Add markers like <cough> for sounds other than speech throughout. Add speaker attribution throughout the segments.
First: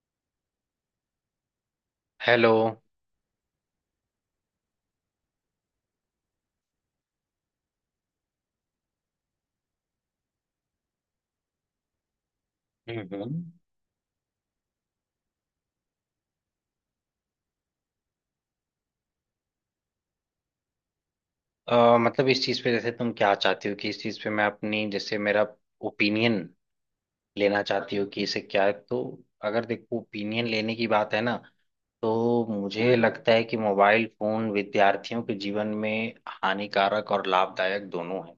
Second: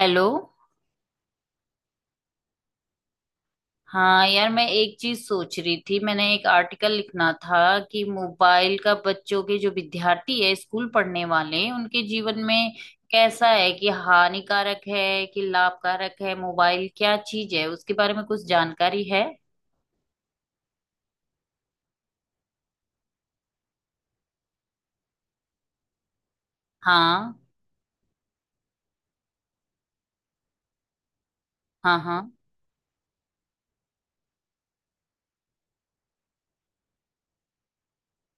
Speaker 1: Hello.
Speaker 2: Hello.
Speaker 1: हाँ यार, मैं एक चीज सोच रही थी। मैंने एक आर्टिकल लिखना था कि मोबाइल का बच्चों के, जो विद्यार्थी है स्कूल पढ़ने वाले हैं, उनके जीवन में
Speaker 2: हम्म।
Speaker 1: कैसा है, कि हानिकारक है कि लाभकारक है, मोबाइल क्या चीज है, उसके बारे में कुछ जानकारी है?
Speaker 2: मतलब इस चीज़ पे जैसे तुम क्या चाहती हो कि इस चीज़ पे मैं अपनी जैसे मेरा ओपिनियन
Speaker 1: हाँ।
Speaker 2: लेना चाहती हो कि इसे क्या है तो अगर देखो ओपिनियन लेने की बात है ना
Speaker 1: हाँ। हाँ।
Speaker 2: तो मुझे लगता है कि मोबाइल फोन विद्यार्थियों के जीवन में हानिकारक और लाभदायक दोनों है।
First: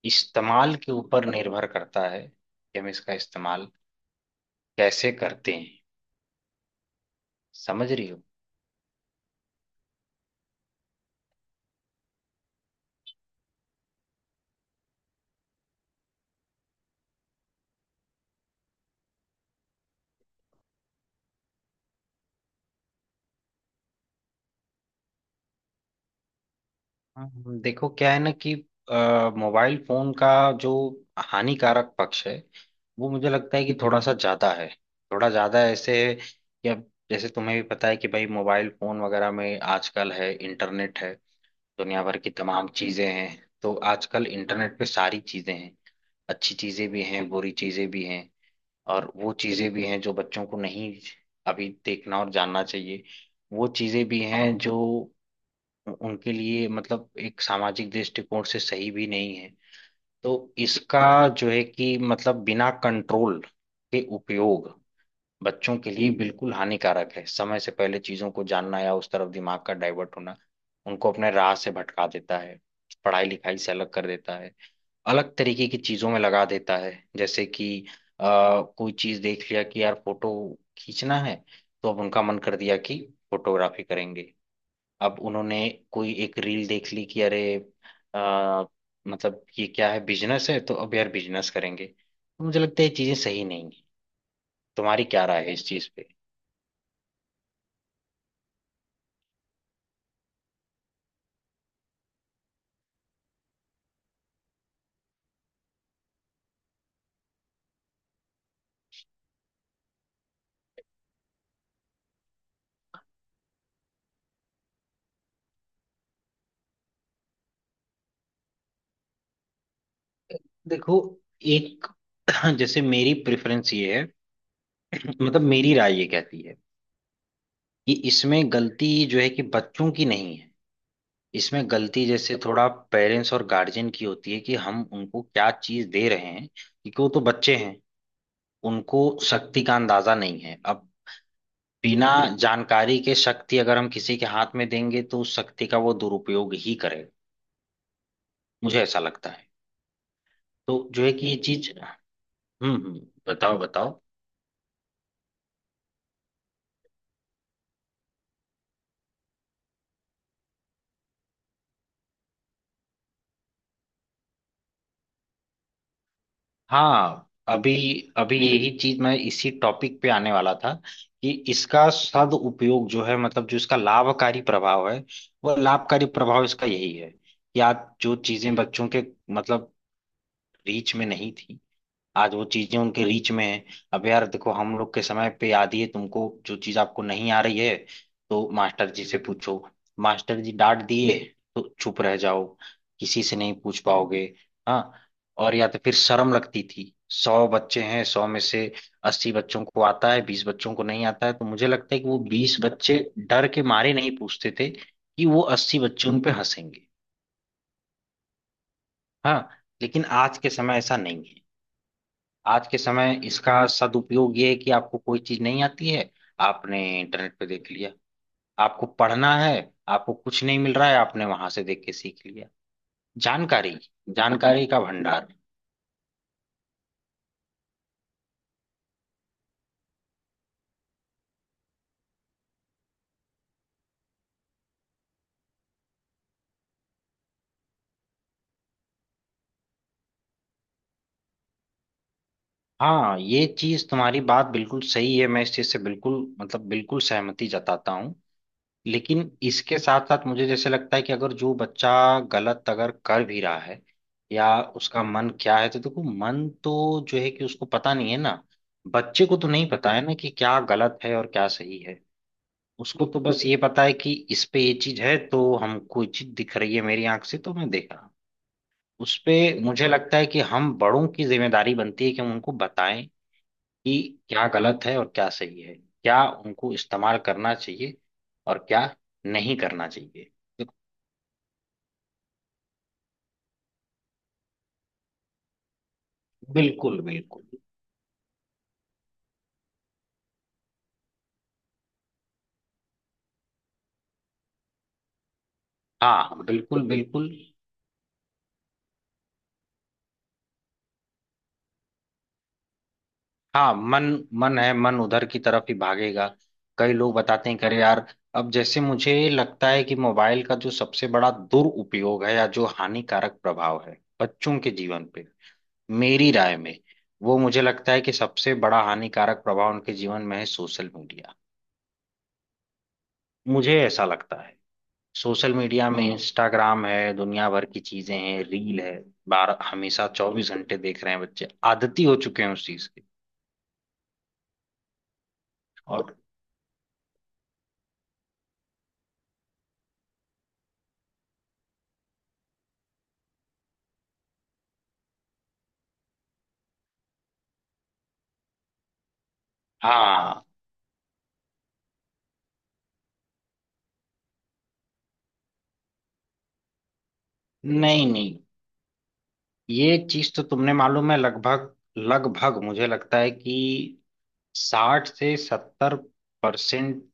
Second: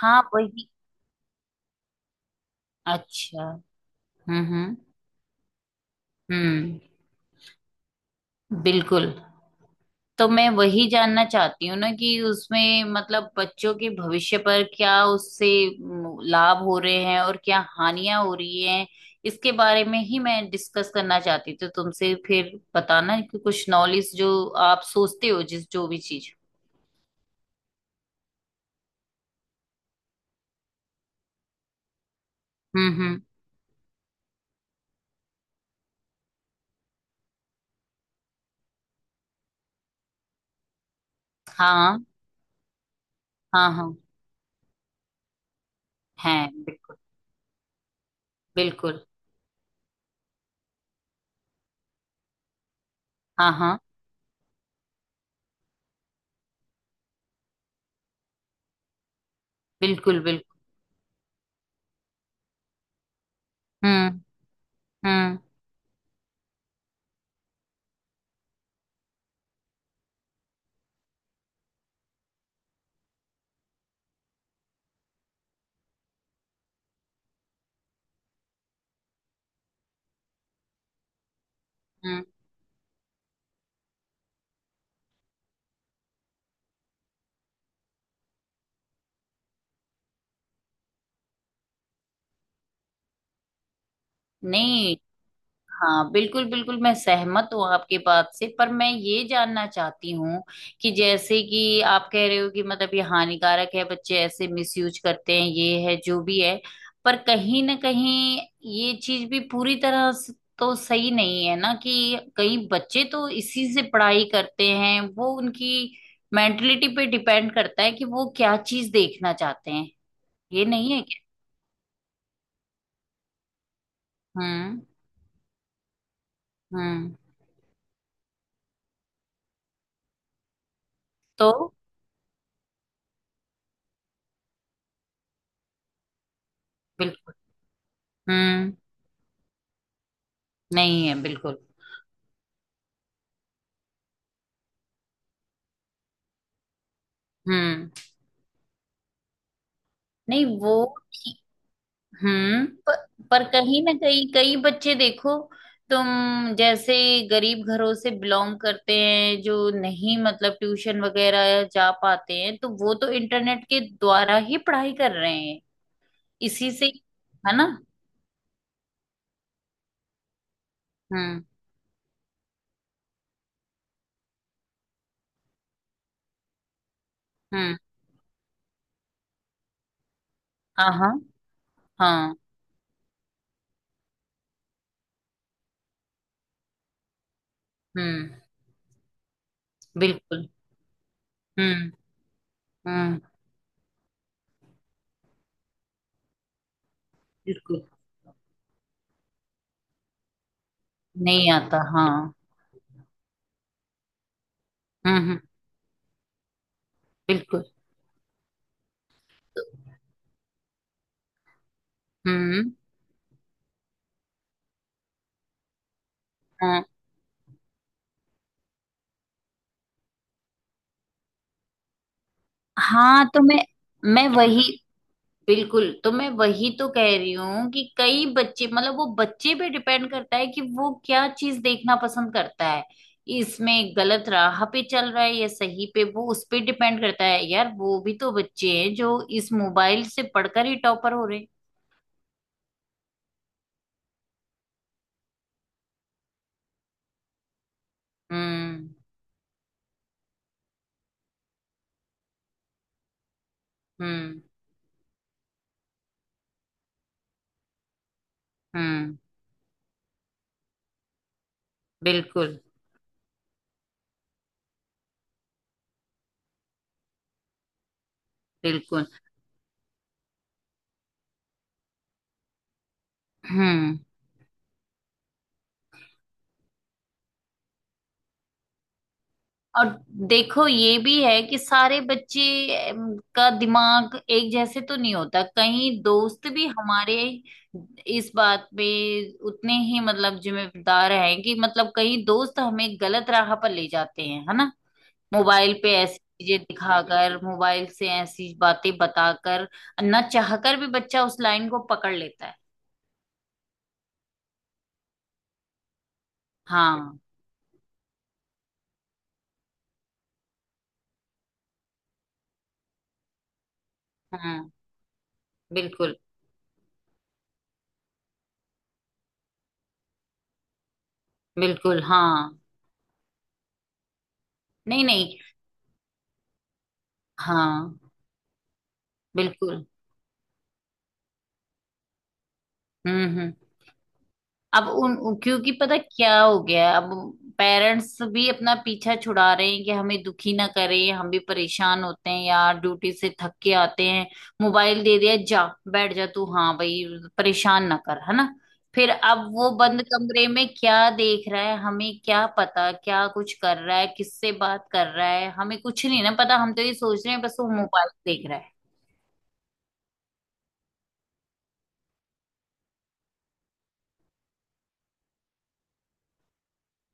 Speaker 1: हाँ, वही।
Speaker 2: इस्तेमाल के ऊपर निर्भर करता है कि हम इसका
Speaker 1: अच्छा।
Speaker 2: इस्तेमाल
Speaker 1: हम्म। हम्म।
Speaker 2: कैसे करते हैं।
Speaker 1: हम्म।
Speaker 2: समझ रही हो?
Speaker 1: बिल्कुल। तो मैं वही जानना चाहती हूँ ना कि उसमें मतलब बच्चों के भविष्य पर क्या उससे लाभ हो रहे हैं और क्या हानियां हो रही हैं। इसके बारे में ही मैं डिस्कस करना चाहती थी तुमसे। फिर बताना कि कुछ नॉलेज जो आप सोचते हो, जिस जो भी चीज।
Speaker 2: हाँ, देखो क्या है ना कि मोबाइल फोन का जो हानिकारक पक्ष है
Speaker 1: हम्म।
Speaker 2: वो
Speaker 1: हम्म।
Speaker 2: मुझे लगता है कि थोड़ा सा ज्यादा है। थोड़ा ज्यादा ऐसे है कि अब जैसे तुम्हें भी पता है कि भाई मोबाइल फोन वगैरह में आजकल है, इंटरनेट है, दुनिया
Speaker 1: हाँ।
Speaker 2: भर की तमाम चीजें हैं।
Speaker 1: हाँ।
Speaker 2: तो
Speaker 1: हाँ।
Speaker 2: आजकल इंटरनेट पे सारी चीजें हैं,
Speaker 1: है।
Speaker 2: अच्छी चीजें
Speaker 1: बिल्कुल।
Speaker 2: भी हैं, बुरी चीजें भी हैं।
Speaker 1: बिल्कुल।
Speaker 2: और वो चीजें भी हैं जो बच्चों को नहीं अभी देखना और जानना चाहिए।
Speaker 1: हाँ।
Speaker 2: वो
Speaker 1: हाँ।
Speaker 2: चीजें भी हैं जो उनके लिए मतलब एक सामाजिक दृष्टिकोण से सही भी नहीं है।
Speaker 1: बिल्कुल। बिल्कुल।
Speaker 2: तो इसका जो है कि मतलब बिना कंट्रोल के
Speaker 1: हम्म।
Speaker 2: उपयोग
Speaker 1: हम्म।
Speaker 2: बच्चों के लिए बिल्कुल हानिकारक है। समय से पहले चीजों को जानना या उस तरफ दिमाग का डाइवर्ट होना उनको अपने राह से भटका देता है, पढ़ाई लिखाई से अलग कर देता है, अलग तरीके की चीजों में लगा देता है। जैसे कि कोई चीज देख लिया कि यार फोटो खींचना है, तो अब उनका
Speaker 1: हम्म।
Speaker 2: मन कर दिया कि फोटोग्राफी करेंगे। अब उन्होंने कोई एक रील देख ली कि अरे आ, मतलब ये क्या है, बिजनेस है, तो अब यार बिजनेस करेंगे। तो मुझे लगता है ये चीजें सही नहीं है।
Speaker 1: नहीं।
Speaker 2: तुम्हारी क्या राय है इस चीज पे?
Speaker 1: हाँ, बिल्कुल बिल्कुल, मैं सहमत हूँ आपके बात से, पर मैं ये जानना चाहती हूँ कि जैसे कि आप कह रहे हो कि मतलब ये हानिकारक है, बच्चे ऐसे मिसयूज करते हैं, ये है जो भी है। पर कहीं ना कहीं ये चीज भी पूरी तरह से तो सही नहीं है ना कि कई बच्चे तो इसी से पढ़ाई करते हैं। वो उनकी मेंटलिटी पे डिपेंड करता है कि वो क्या चीज देखना चाहते हैं। ये नहीं
Speaker 2: देखो
Speaker 1: है क्या?
Speaker 2: एक <clears throat> जैसे मेरी प्रेफरेंस ये है,
Speaker 1: हम्म।
Speaker 2: <clears throat> मतलब मेरी राय ये कहती है
Speaker 1: हम्म।
Speaker 2: कि इसमें गलती जो है कि बच्चों की नहीं है। इसमें
Speaker 1: तो
Speaker 2: गलती जैसे थोड़ा पेरेंट्स और गार्जियन की होती है कि हम उनको क्या चीज दे रहे हैं, क्योंकि वो तो
Speaker 1: बिल्कुल।
Speaker 2: बच्चे हैं,
Speaker 1: हम्म।
Speaker 2: उनको शक्ति का अंदाजा नहीं है। अब
Speaker 1: नहीं है बिल्कुल।
Speaker 2: बिना जानकारी के शक्ति अगर हम किसी के हाथ में देंगे तो उस शक्ति का वो दुरुपयोग ही करेगा,
Speaker 1: हम्म।
Speaker 2: मुझे ऐसा लगता है।
Speaker 1: नहीं वो।
Speaker 2: तो जो है कि ये
Speaker 1: ठीक-
Speaker 2: चीज।
Speaker 1: हम्म।
Speaker 2: हम्म।
Speaker 1: पर
Speaker 2: बताओ
Speaker 1: कहीं ना
Speaker 2: बताओ।
Speaker 1: कहीं कई बच्चे देखो, तुम जैसे गरीब घरों से बिलोंग करते हैं, जो नहीं मतलब ट्यूशन वगैरह जा पाते हैं, तो वो तो इंटरनेट के द्वारा ही पढ़ाई कर रहे हैं, इसी से।
Speaker 2: हाँ,
Speaker 1: है ना?
Speaker 2: अभी अभी यही चीज मैं इसी टॉपिक पे आने वाला था कि
Speaker 1: हम्म।
Speaker 2: इसका सदुपयोग जो है मतलब जो इसका लाभकारी प्रभाव है, वो लाभकारी प्रभाव इसका यही है कि
Speaker 1: हम्म।
Speaker 2: आज जो चीजें बच्चों के मतलब
Speaker 1: हाँ।
Speaker 2: रीच में
Speaker 1: हाँ।
Speaker 2: नहीं थी, आज
Speaker 1: हाँ।
Speaker 2: वो चीजें उनके रीच में है। अब यार देखो हम लोग के समय पे आती है तुमको जो चीज आपको नहीं आ रही है
Speaker 1: हम्म।
Speaker 2: तो मास्टर जी से पूछो। मास्टर
Speaker 1: बिल्कुल।
Speaker 2: जी डांट दिए तो
Speaker 1: हम्म।
Speaker 2: चुप रह जाओ,
Speaker 1: हम्म।
Speaker 2: किसी से नहीं पूछ पाओगे। हाँ, और या तो फिर शर्म लगती थी। सौ
Speaker 1: बिल्कुल।
Speaker 2: बच्चे हैं, 100 में से 80 बच्चों को आता है, 20 बच्चों को नहीं आता है, तो
Speaker 1: नहीं
Speaker 2: मुझे
Speaker 1: आता
Speaker 2: लगता है कि
Speaker 1: हाँ।
Speaker 2: वो 20 बच्चे डर के मारे नहीं पूछते थे
Speaker 1: हम्म।
Speaker 2: कि
Speaker 1: हम्म।
Speaker 2: वो 80 बच्चे उन पे हंसेंगे।
Speaker 1: बिल्कुल।
Speaker 2: हाँ।
Speaker 1: तो,
Speaker 2: लेकिन आज के समय ऐसा नहीं है। आज
Speaker 1: हम्म।
Speaker 2: के समय इसका सदुपयोग ये है कि आपको कोई चीज नहीं आती है, आपने
Speaker 1: हाँ।
Speaker 2: इंटरनेट पे देख लिया। आपको पढ़ना है, आपको कुछ नहीं मिल रहा है, आपने वहां से देख के सीख लिया।
Speaker 1: हाँ, तो मैं
Speaker 2: जानकारी,
Speaker 1: मैं वही।
Speaker 2: जानकारी का भंडार।
Speaker 1: बिल्कुल, तो मैं वही तो कह रही हूँ कि कई बच्चे मतलब वो बच्चे पे डिपेंड करता है कि वो क्या चीज देखना पसंद करता है। इसमें गलत राह पे चल रहा है या सही पे, वो उस पे डिपेंड करता है। यार, वो भी तो बच्चे हैं जो इस मोबाइल से पढ़कर ही टॉपर हो रहे हैं।
Speaker 2: हाँ, ये चीज तुम्हारी बात बिल्कुल सही है, मैं इस चीज से बिल्कुल मतलब बिल्कुल सहमति जताता हूँ।
Speaker 1: हम्म।
Speaker 2: लेकिन इसके साथ साथ मुझे जैसे लगता है कि अगर जो बच्चा गलत अगर कर भी रहा है
Speaker 1: हम्म।
Speaker 2: या उसका मन क्या है तो देखो, मन तो जो है कि उसको पता नहीं है ना,
Speaker 1: हम्म।
Speaker 2: बच्चे को तो नहीं पता है ना कि क्या गलत है और क्या सही है।
Speaker 1: बिल्कुल।
Speaker 2: उसको तो बस ये पता है कि इस पे ये चीज है तो हमको ये चीज दिख रही है, मेरी आंख से तो मैं देख रहा हूँ।
Speaker 1: बिल्कुल।
Speaker 2: उस पे मुझे लगता है कि हम बड़ों की जिम्मेदारी बनती है कि हम उनको बताएं
Speaker 1: हम्म।
Speaker 2: कि क्या गलत है और क्या सही है, क्या उनको इस्तेमाल करना चाहिए और क्या नहीं करना
Speaker 1: और
Speaker 2: चाहिए।
Speaker 1: देखो, ये भी है कि सारे बच्चे का दिमाग एक जैसे तो नहीं होता। कहीं दोस्त भी
Speaker 2: बिल्कुल
Speaker 1: हमारे
Speaker 2: बिल्कुल।
Speaker 1: इस बात पे उतने ही मतलब जिम्मेदार हैं कि मतलब कहीं दोस्त हमें गलत राह पर ले जाते हैं, है ना। मोबाइल पे ऐसी
Speaker 2: हाँ
Speaker 1: चीजें
Speaker 2: बिल्कुल बिल्कुल।
Speaker 1: दिखाकर, मोबाइल से ऐसी बातें बताकर, ना चाहकर भी बच्चा उस लाइन को पकड़ लेता है।
Speaker 2: हाँ मन, मन है, मन उधर की तरफ ही भागेगा। कई लोग
Speaker 1: हाँ।
Speaker 2: बताते हैं कि अरे यार, अब जैसे मुझे लगता है कि मोबाइल का जो सबसे बड़ा दुरुपयोग है या जो हानिकारक प्रभाव है बच्चों
Speaker 1: हाँ।
Speaker 2: के जीवन पे,
Speaker 1: बिल्कुल।
Speaker 2: मेरी राय में वो, मुझे लगता है कि सबसे बड़ा हानिकारक प्रभाव उनके जीवन में है सोशल मीडिया।
Speaker 1: बिल्कुल। हाँ।
Speaker 2: मुझे ऐसा लगता है।
Speaker 1: नहीं नहीं।
Speaker 2: सोशल मीडिया में इंस्टाग्राम है, दुनिया भर की
Speaker 1: हाँ।
Speaker 2: चीजें हैं, रील है। बार
Speaker 1: बिल्कुल।
Speaker 2: हमेशा 24 घंटे देख रहे हैं बच्चे, आदती हो चुके हैं उस चीज के।
Speaker 1: हम्म। हम्म। क्योंकि पता
Speaker 2: और
Speaker 1: क्या हो गया है, अब पेरेंट्स भी अपना पीछा छुड़ा रहे हैं कि हमें दुखी ना करें, हम भी परेशान होते हैं यार, ड्यूटी से थक के आते हैं। मोबाइल दे दिया, जा बैठ जा तू, हाँ भाई, परेशान ना कर, है ना। फिर अब वो बंद कमरे
Speaker 2: हाँ,
Speaker 1: में क्या देख रहा है, हमें क्या पता, क्या कुछ कर रहा है, किससे बात कर रहा है, हमें कुछ नहीं ना पता। हम तो ये सोच रहे हैं बस वो
Speaker 2: नहीं
Speaker 1: मोबाइल
Speaker 2: नहीं,
Speaker 1: देख रहा है।
Speaker 2: ये चीज तो तुमने मालूम है, लगभग लगभग मुझे लगता है कि 60 से 70%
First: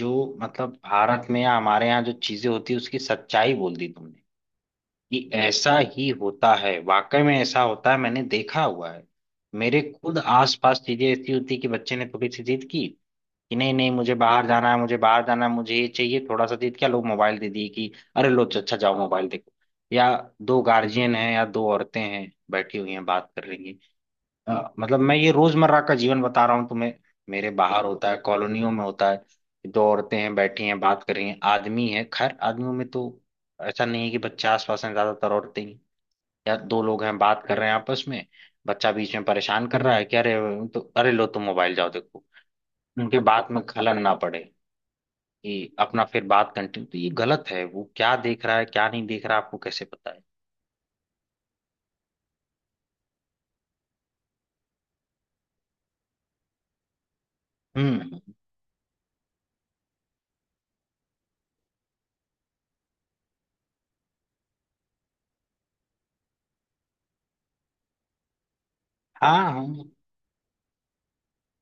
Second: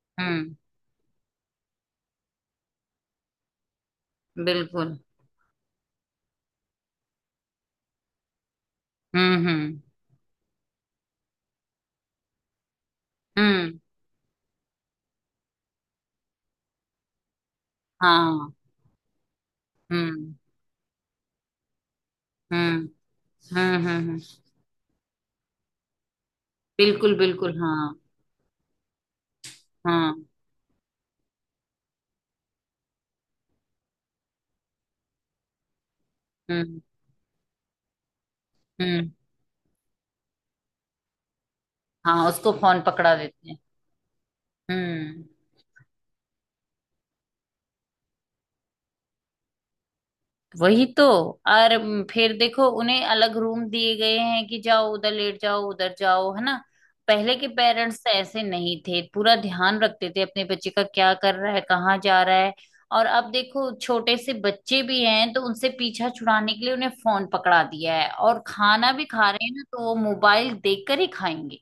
Speaker 2: जो
Speaker 1: हम्म।
Speaker 2: मतलब भारत में या हमारे यहाँ जो चीजें होती है, उसकी सच्चाई बोल दी तुमने
Speaker 1: बिल्कुल।
Speaker 2: कि ऐसा ही होता है, वाकई में ऐसा होता है, मैंने देखा हुआ है।
Speaker 1: हम्म। हम्म।
Speaker 2: मेरे खुद आसपास चीजें ऐसी होती कि बच्चे ने थोड़ी सी जिद की कि नहीं
Speaker 1: हम्म।
Speaker 2: नहीं मुझे बाहर जाना है, मुझे बाहर जाना है, मुझे ये चाहिए, थोड़ा सा जिद किया, लोग मोबाइल दे दिए कि अरे लो
Speaker 1: हाँ।
Speaker 2: अच्छा जाओ मोबाइल देखो। या
Speaker 1: हम्म।
Speaker 2: दो गार्जियन हैं या दो औरतें हैं बैठी
Speaker 1: हम्म।
Speaker 2: हुई हैं बात कर रही हैं।
Speaker 1: हुँ, हुँ, हुँ।
Speaker 2: मतलब मैं ये रोजमर्रा का जीवन बता रहा हूँ तुम्हें।
Speaker 1: बिल्कुल,
Speaker 2: मेरे
Speaker 1: बिल्कुल,
Speaker 2: बाहर
Speaker 1: हाँ,
Speaker 2: होता है, कॉलोनियों में होता है, दो
Speaker 1: हाँ,
Speaker 2: औरतें हैं बैठी हैं बात कर रही हैं। आदमी है, खैर आदमियों में तो ऐसा नहीं है कि बच्चे आसपास हैं, ज्यादातर औरतें ही। या
Speaker 1: हुँ,
Speaker 2: दो लोग हैं बात कर रहे हैं आपस में, बच्चा
Speaker 1: हुँ,
Speaker 2: बीच में परेशान कर रहा है कि अरे, तो अरे लो तुम मोबाइल जाओ देखो।
Speaker 1: हाँ, उसको फोन पकड़ा
Speaker 2: उनके
Speaker 1: देते
Speaker 2: बात
Speaker 1: हैं।
Speaker 2: में खलन ना पड़े,
Speaker 1: हम्म।
Speaker 2: कि अपना फिर बात कंटिन्यू। तो ये गलत है, वो क्या देख रहा है, क्या नहीं देख रहा, आपको कैसे पता है?
Speaker 1: वही तो। और फिर देखो, उन्हें अलग रूम दिए गए हैं कि जाओ उधर, लेट जाओ उधर जाओ, है ना। पहले के पेरेंट्स तो
Speaker 2: हम्म।
Speaker 1: ऐसे नहीं थे, पूरा ध्यान रखते थे अपने बच्चे का, क्या कर रहा है, कहाँ जा रहा है। और अब देखो, छोटे से बच्चे भी हैं तो उनसे पीछा छुड़ाने के लिए उन्हें फोन पकड़ा दिया है, और खाना भी खा रहे
Speaker 2: हाँ
Speaker 1: हैं ना तो
Speaker 2: हाँ।
Speaker 1: वो मोबाइल देखकर ही खाएंगे।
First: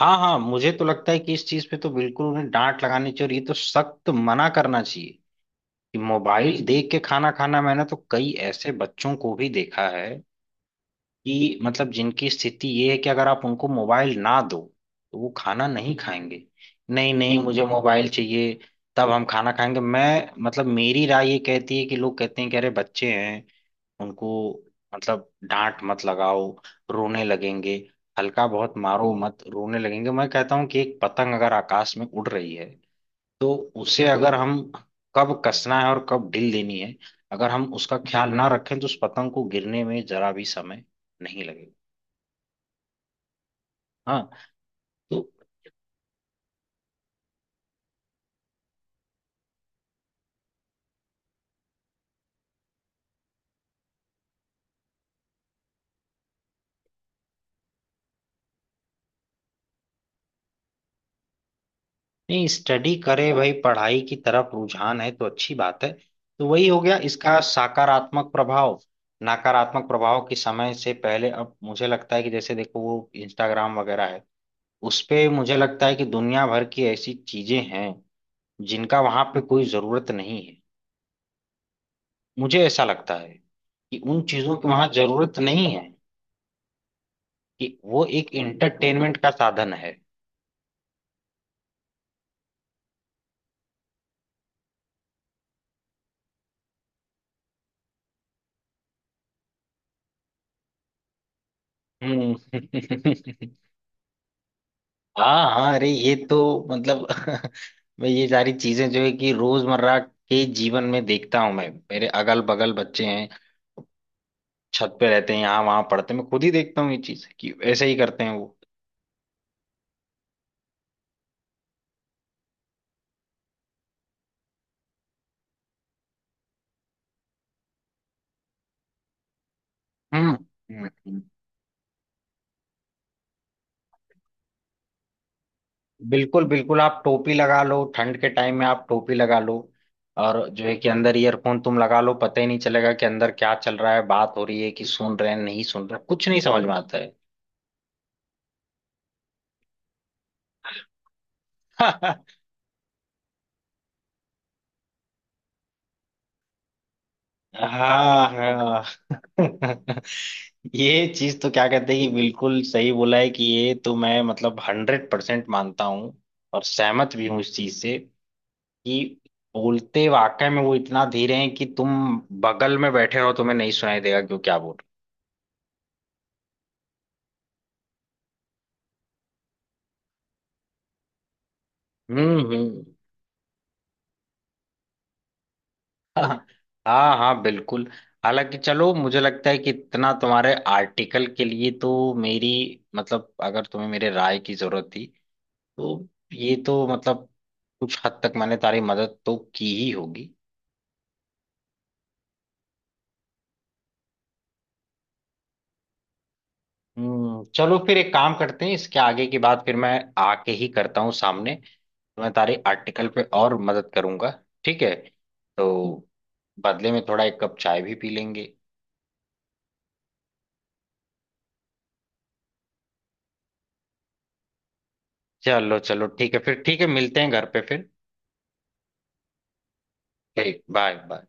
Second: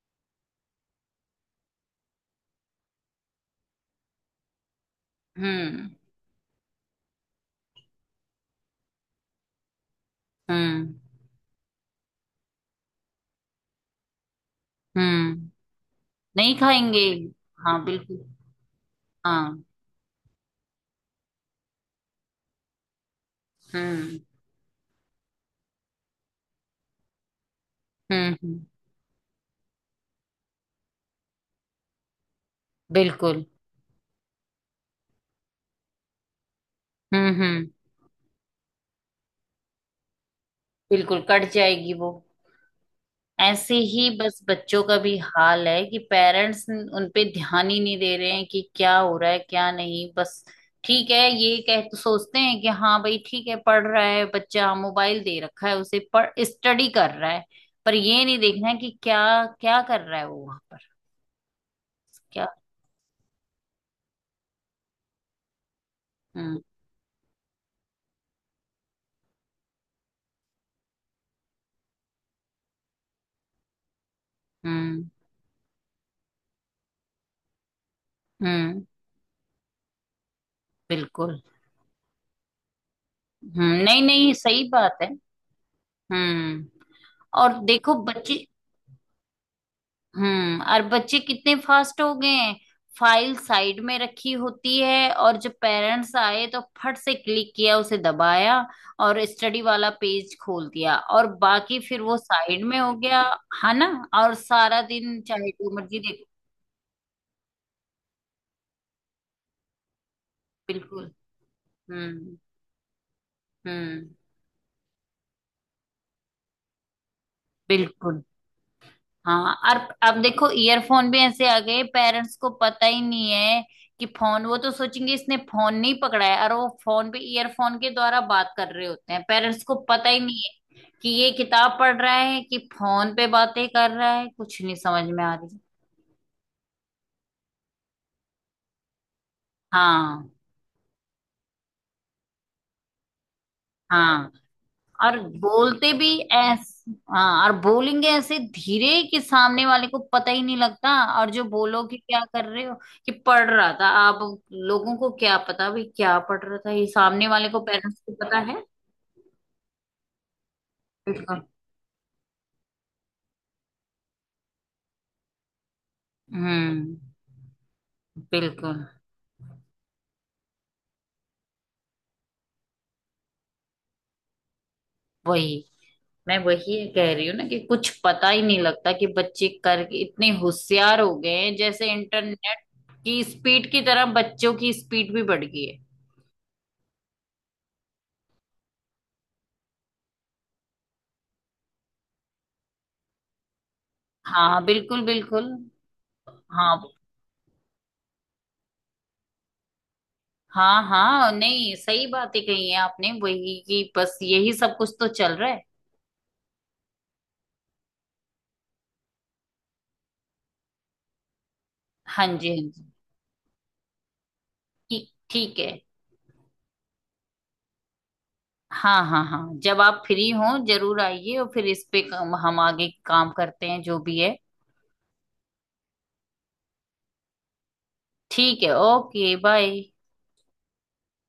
Speaker 2: हाँ हाँ मुझे तो लगता है कि इस चीज पे तो बिल्कुल उन्हें डांट लगानी चाहिए और ये तो सख्त मना करना चाहिए
Speaker 1: हम्म।
Speaker 2: कि मोबाइल देख के खाना खाना। मैंने तो कई ऐसे बच्चों को भी देखा है
Speaker 1: हम्म।
Speaker 2: कि मतलब जिनकी स्थिति ये है कि अगर आप उनको मोबाइल ना दो तो वो
Speaker 1: हम्म।
Speaker 2: खाना नहीं खाएंगे।
Speaker 1: नहीं खाएंगे।
Speaker 2: नहीं नहीं मुझे
Speaker 1: हाँ
Speaker 2: मोबाइल
Speaker 1: बिल्कुल।
Speaker 2: चाहिए तब हम खाना
Speaker 1: हाँ।
Speaker 2: खाएंगे। मैं मतलब मेरी राय ये कहती है कि लोग कहते हैं कि अरे बच्चे हैं,
Speaker 1: हम्म।
Speaker 2: उनको मतलब डांट मत लगाओ, रोने लगेंगे,
Speaker 1: हम्म।
Speaker 2: हल्का बहुत मारो मत, रोने लगेंगे। मैं कहता हूँ कि एक पतंग अगर आकाश में उड़ रही है
Speaker 1: बिल्कुल।
Speaker 2: तो उसे अगर बिल्कुल हम कब कसना है और कब ढील देनी है,
Speaker 1: हम्म।
Speaker 2: अगर हम
Speaker 1: हम्म।
Speaker 2: उसका ख्याल ना रखें तो उस पतंग को गिरने में जरा भी समय
Speaker 1: बिल्कुल
Speaker 2: नहीं
Speaker 1: कट
Speaker 2: लगेगा।
Speaker 1: जाएगी वो। ऐसे ही
Speaker 2: हाँ।
Speaker 1: बस बच्चों का भी
Speaker 2: तो
Speaker 1: हाल है कि पेरेंट्स उन पे ध्यान ही नहीं दे रहे हैं कि क्या हो रहा है क्या नहीं, बस ठीक है, ये कह तो सोचते हैं कि हाँ भाई ठीक है, पढ़ रहा है बच्चा, मोबाइल दे रखा है उसे, पढ़ स्टडी कर रहा है। पर ये नहीं देखना है कि क्या क्या कर रहा है वो वहां पर। क्या।
Speaker 2: नहीं स्टडी करे भाई, पढ़ाई की तरफ रुझान है तो अच्छी बात है। तो
Speaker 1: हम्म।
Speaker 2: वही हो गया इसका सकारात्मक प्रभाव। नकारात्मक प्रभाव के समय से पहले अब मुझे लगता है कि जैसे देखो वो इंस्टाग्राम वगैरह है, उस
Speaker 1: हम्म।
Speaker 2: पे मुझे लगता है कि दुनिया भर की ऐसी चीजें हैं
Speaker 1: हम्म।
Speaker 2: जिनका वहां पे कोई जरूरत नहीं है।
Speaker 1: बिल्कुल।
Speaker 2: मुझे ऐसा लगता है
Speaker 1: हम्म।
Speaker 2: कि
Speaker 1: नहीं
Speaker 2: उन
Speaker 1: नहीं
Speaker 2: चीजों
Speaker 1: सही
Speaker 2: की वहां
Speaker 1: बात है।
Speaker 2: जरूरत नहीं है,
Speaker 1: हम्म। और
Speaker 2: कि
Speaker 1: देखो
Speaker 2: वो एक
Speaker 1: बच्चे।
Speaker 2: एंटरटेनमेंट का साधन है।
Speaker 1: हम्म। और बच्चे कितने फास्ट हो गए हैं, फाइल साइड में रखी होती है और जब पेरेंट्स आए तो फट से क्लिक किया उसे, दबाया और स्टडी वाला पेज खोल दिया, और बाकी फिर वो
Speaker 2: हम्म।
Speaker 1: साइड में हो गया,
Speaker 2: <laughs>
Speaker 1: है ना। और सारा दिन चाहे
Speaker 2: हाँ
Speaker 1: जो
Speaker 2: हाँ, अरे
Speaker 1: मर्जी
Speaker 2: ये
Speaker 1: देखो।
Speaker 2: तो मतलब <laughs> मैं ये सारी चीजें जो है कि रोजमर्रा के जीवन में
Speaker 1: बिल्कुल।
Speaker 2: देखता हूँ, मैं मेरे
Speaker 1: हम्म।
Speaker 2: अगल बगल बच्चे हैं,
Speaker 1: हम्म।
Speaker 2: छत पे रहते हैं, यहाँ वहां पढ़ते हैं, मैं खुद ही देखता हूँ ये चीज कि ऐसे ही
Speaker 1: बिल्कुल।
Speaker 2: करते हैं वो।
Speaker 1: हाँ। और अब देखो, ईयरफोन भी ऐसे आ गए, पेरेंट्स को पता ही नहीं है कि फोन, वो तो सोचेंगे इसने फोन नहीं पकड़ा है, और वो फोन पे ईयरफोन के द्वारा बात कर रहे होते हैं। पेरेंट्स को पता ही
Speaker 2: हम्म,
Speaker 1: नहीं है
Speaker 2: हम्म,
Speaker 1: कि
Speaker 2: हम्म।
Speaker 1: ये किताब पढ़ रहा है कि फोन पे बातें कर रहा है, कुछ नहीं समझ में आ रही।
Speaker 2: बिल्कुल बिल्कुल। आप टोपी लगा लो ठंड के टाइम में, आप टोपी लगा लो
Speaker 1: हाँ।
Speaker 2: और जो है कि अंदर ईयरफोन तुम लगा लो, पता ही नहीं चलेगा कि अंदर क्या चल रहा है,
Speaker 1: हाँ।
Speaker 2: बात हो रही है कि सुन
Speaker 1: और
Speaker 2: रहे हैं, नहीं सुन
Speaker 1: बोलते
Speaker 2: रहे,
Speaker 1: भी
Speaker 2: कुछ नहीं समझ में
Speaker 1: ऐसे,
Speaker 2: आता
Speaker 1: हाँ, और बोलेंगे ऐसे धीरे कि सामने वाले को पता ही नहीं लगता। और जो बोलो कि
Speaker 2: है।
Speaker 1: क्या कर रहे हो, कि पढ़ रहा था, आप लोगों को क्या पता भाई क्या पढ़ रहा था ये, सामने वाले को, पेरेंट्स को
Speaker 2: हाँ
Speaker 1: पता है।
Speaker 2: हाँ। <laughs> ये चीज
Speaker 1: बिल्कुल।
Speaker 2: तो क्या कहते हैं कि बिल्कुल सही बोला है कि ये तो मैं मतलब 100% मानता हूँ और
Speaker 1: हम्म।
Speaker 2: सहमत भी हूँ इस चीज से
Speaker 1: बिल्कुल।
Speaker 2: कि बोलते वाकई में वो इतना धीरे हैं कि तुम बगल में बैठे रहो तुम्हें नहीं सुनाई देगा, क्यों क्या बोल
Speaker 1: वही, मैं वही कह रही हूँ ना कि कुछ पता ही नहीं लगता कि बच्चे करके इतने होशियार हो गए हैं, जैसे
Speaker 2: रहे हो।
Speaker 1: इंटरनेट
Speaker 2: हम्म।
Speaker 1: की स्पीड की तरह बच्चों की स्पीड भी बढ़ गई है।
Speaker 2: <laughs> हाँ हाँ हाँ, बिल्कुल। हालांकि चलो मुझे लगता है कि इतना तुम्हारे आर्टिकल के लिए तो मेरी मतलब अगर तुम्हें मेरे राय की
Speaker 1: हाँ।
Speaker 2: जरूरत
Speaker 1: बिल्कुल
Speaker 2: थी
Speaker 1: बिल्कुल।
Speaker 2: तो ये
Speaker 1: हाँ।
Speaker 2: तो मतलब कुछ हद तक मैंने तारी मदद तो की ही होगी।
Speaker 1: हाँ। हाँ, नहीं सही बातें कही है आपने वही, कि बस यही सब कुछ तो चल रहा है।
Speaker 2: हम्म, चलो फिर एक काम करते हैं, इसके आगे की बात फिर मैं आके ही करता हूँ सामने, तो
Speaker 1: हाँ
Speaker 2: मैं
Speaker 1: जी, हाँ
Speaker 2: तारे
Speaker 1: जी।
Speaker 2: आर्टिकल पे और मदद करूंगा। ठीक है,
Speaker 1: ठीक, ठीक है।
Speaker 2: तो बदले में थोड़ा एक कप चाय भी पी लेंगे।
Speaker 1: हाँ हाँ, हाँ जब आप फ्री हो जरूर आइए, और फिर इस पे हम आगे काम करते हैं, जो भी है।
Speaker 2: चलो चलो ठीक है फिर, ठीक है मिलते हैं घर पे फिर।
Speaker 1: ठीक है, ओके बाय।
Speaker 2: ठीक, बाय बाय।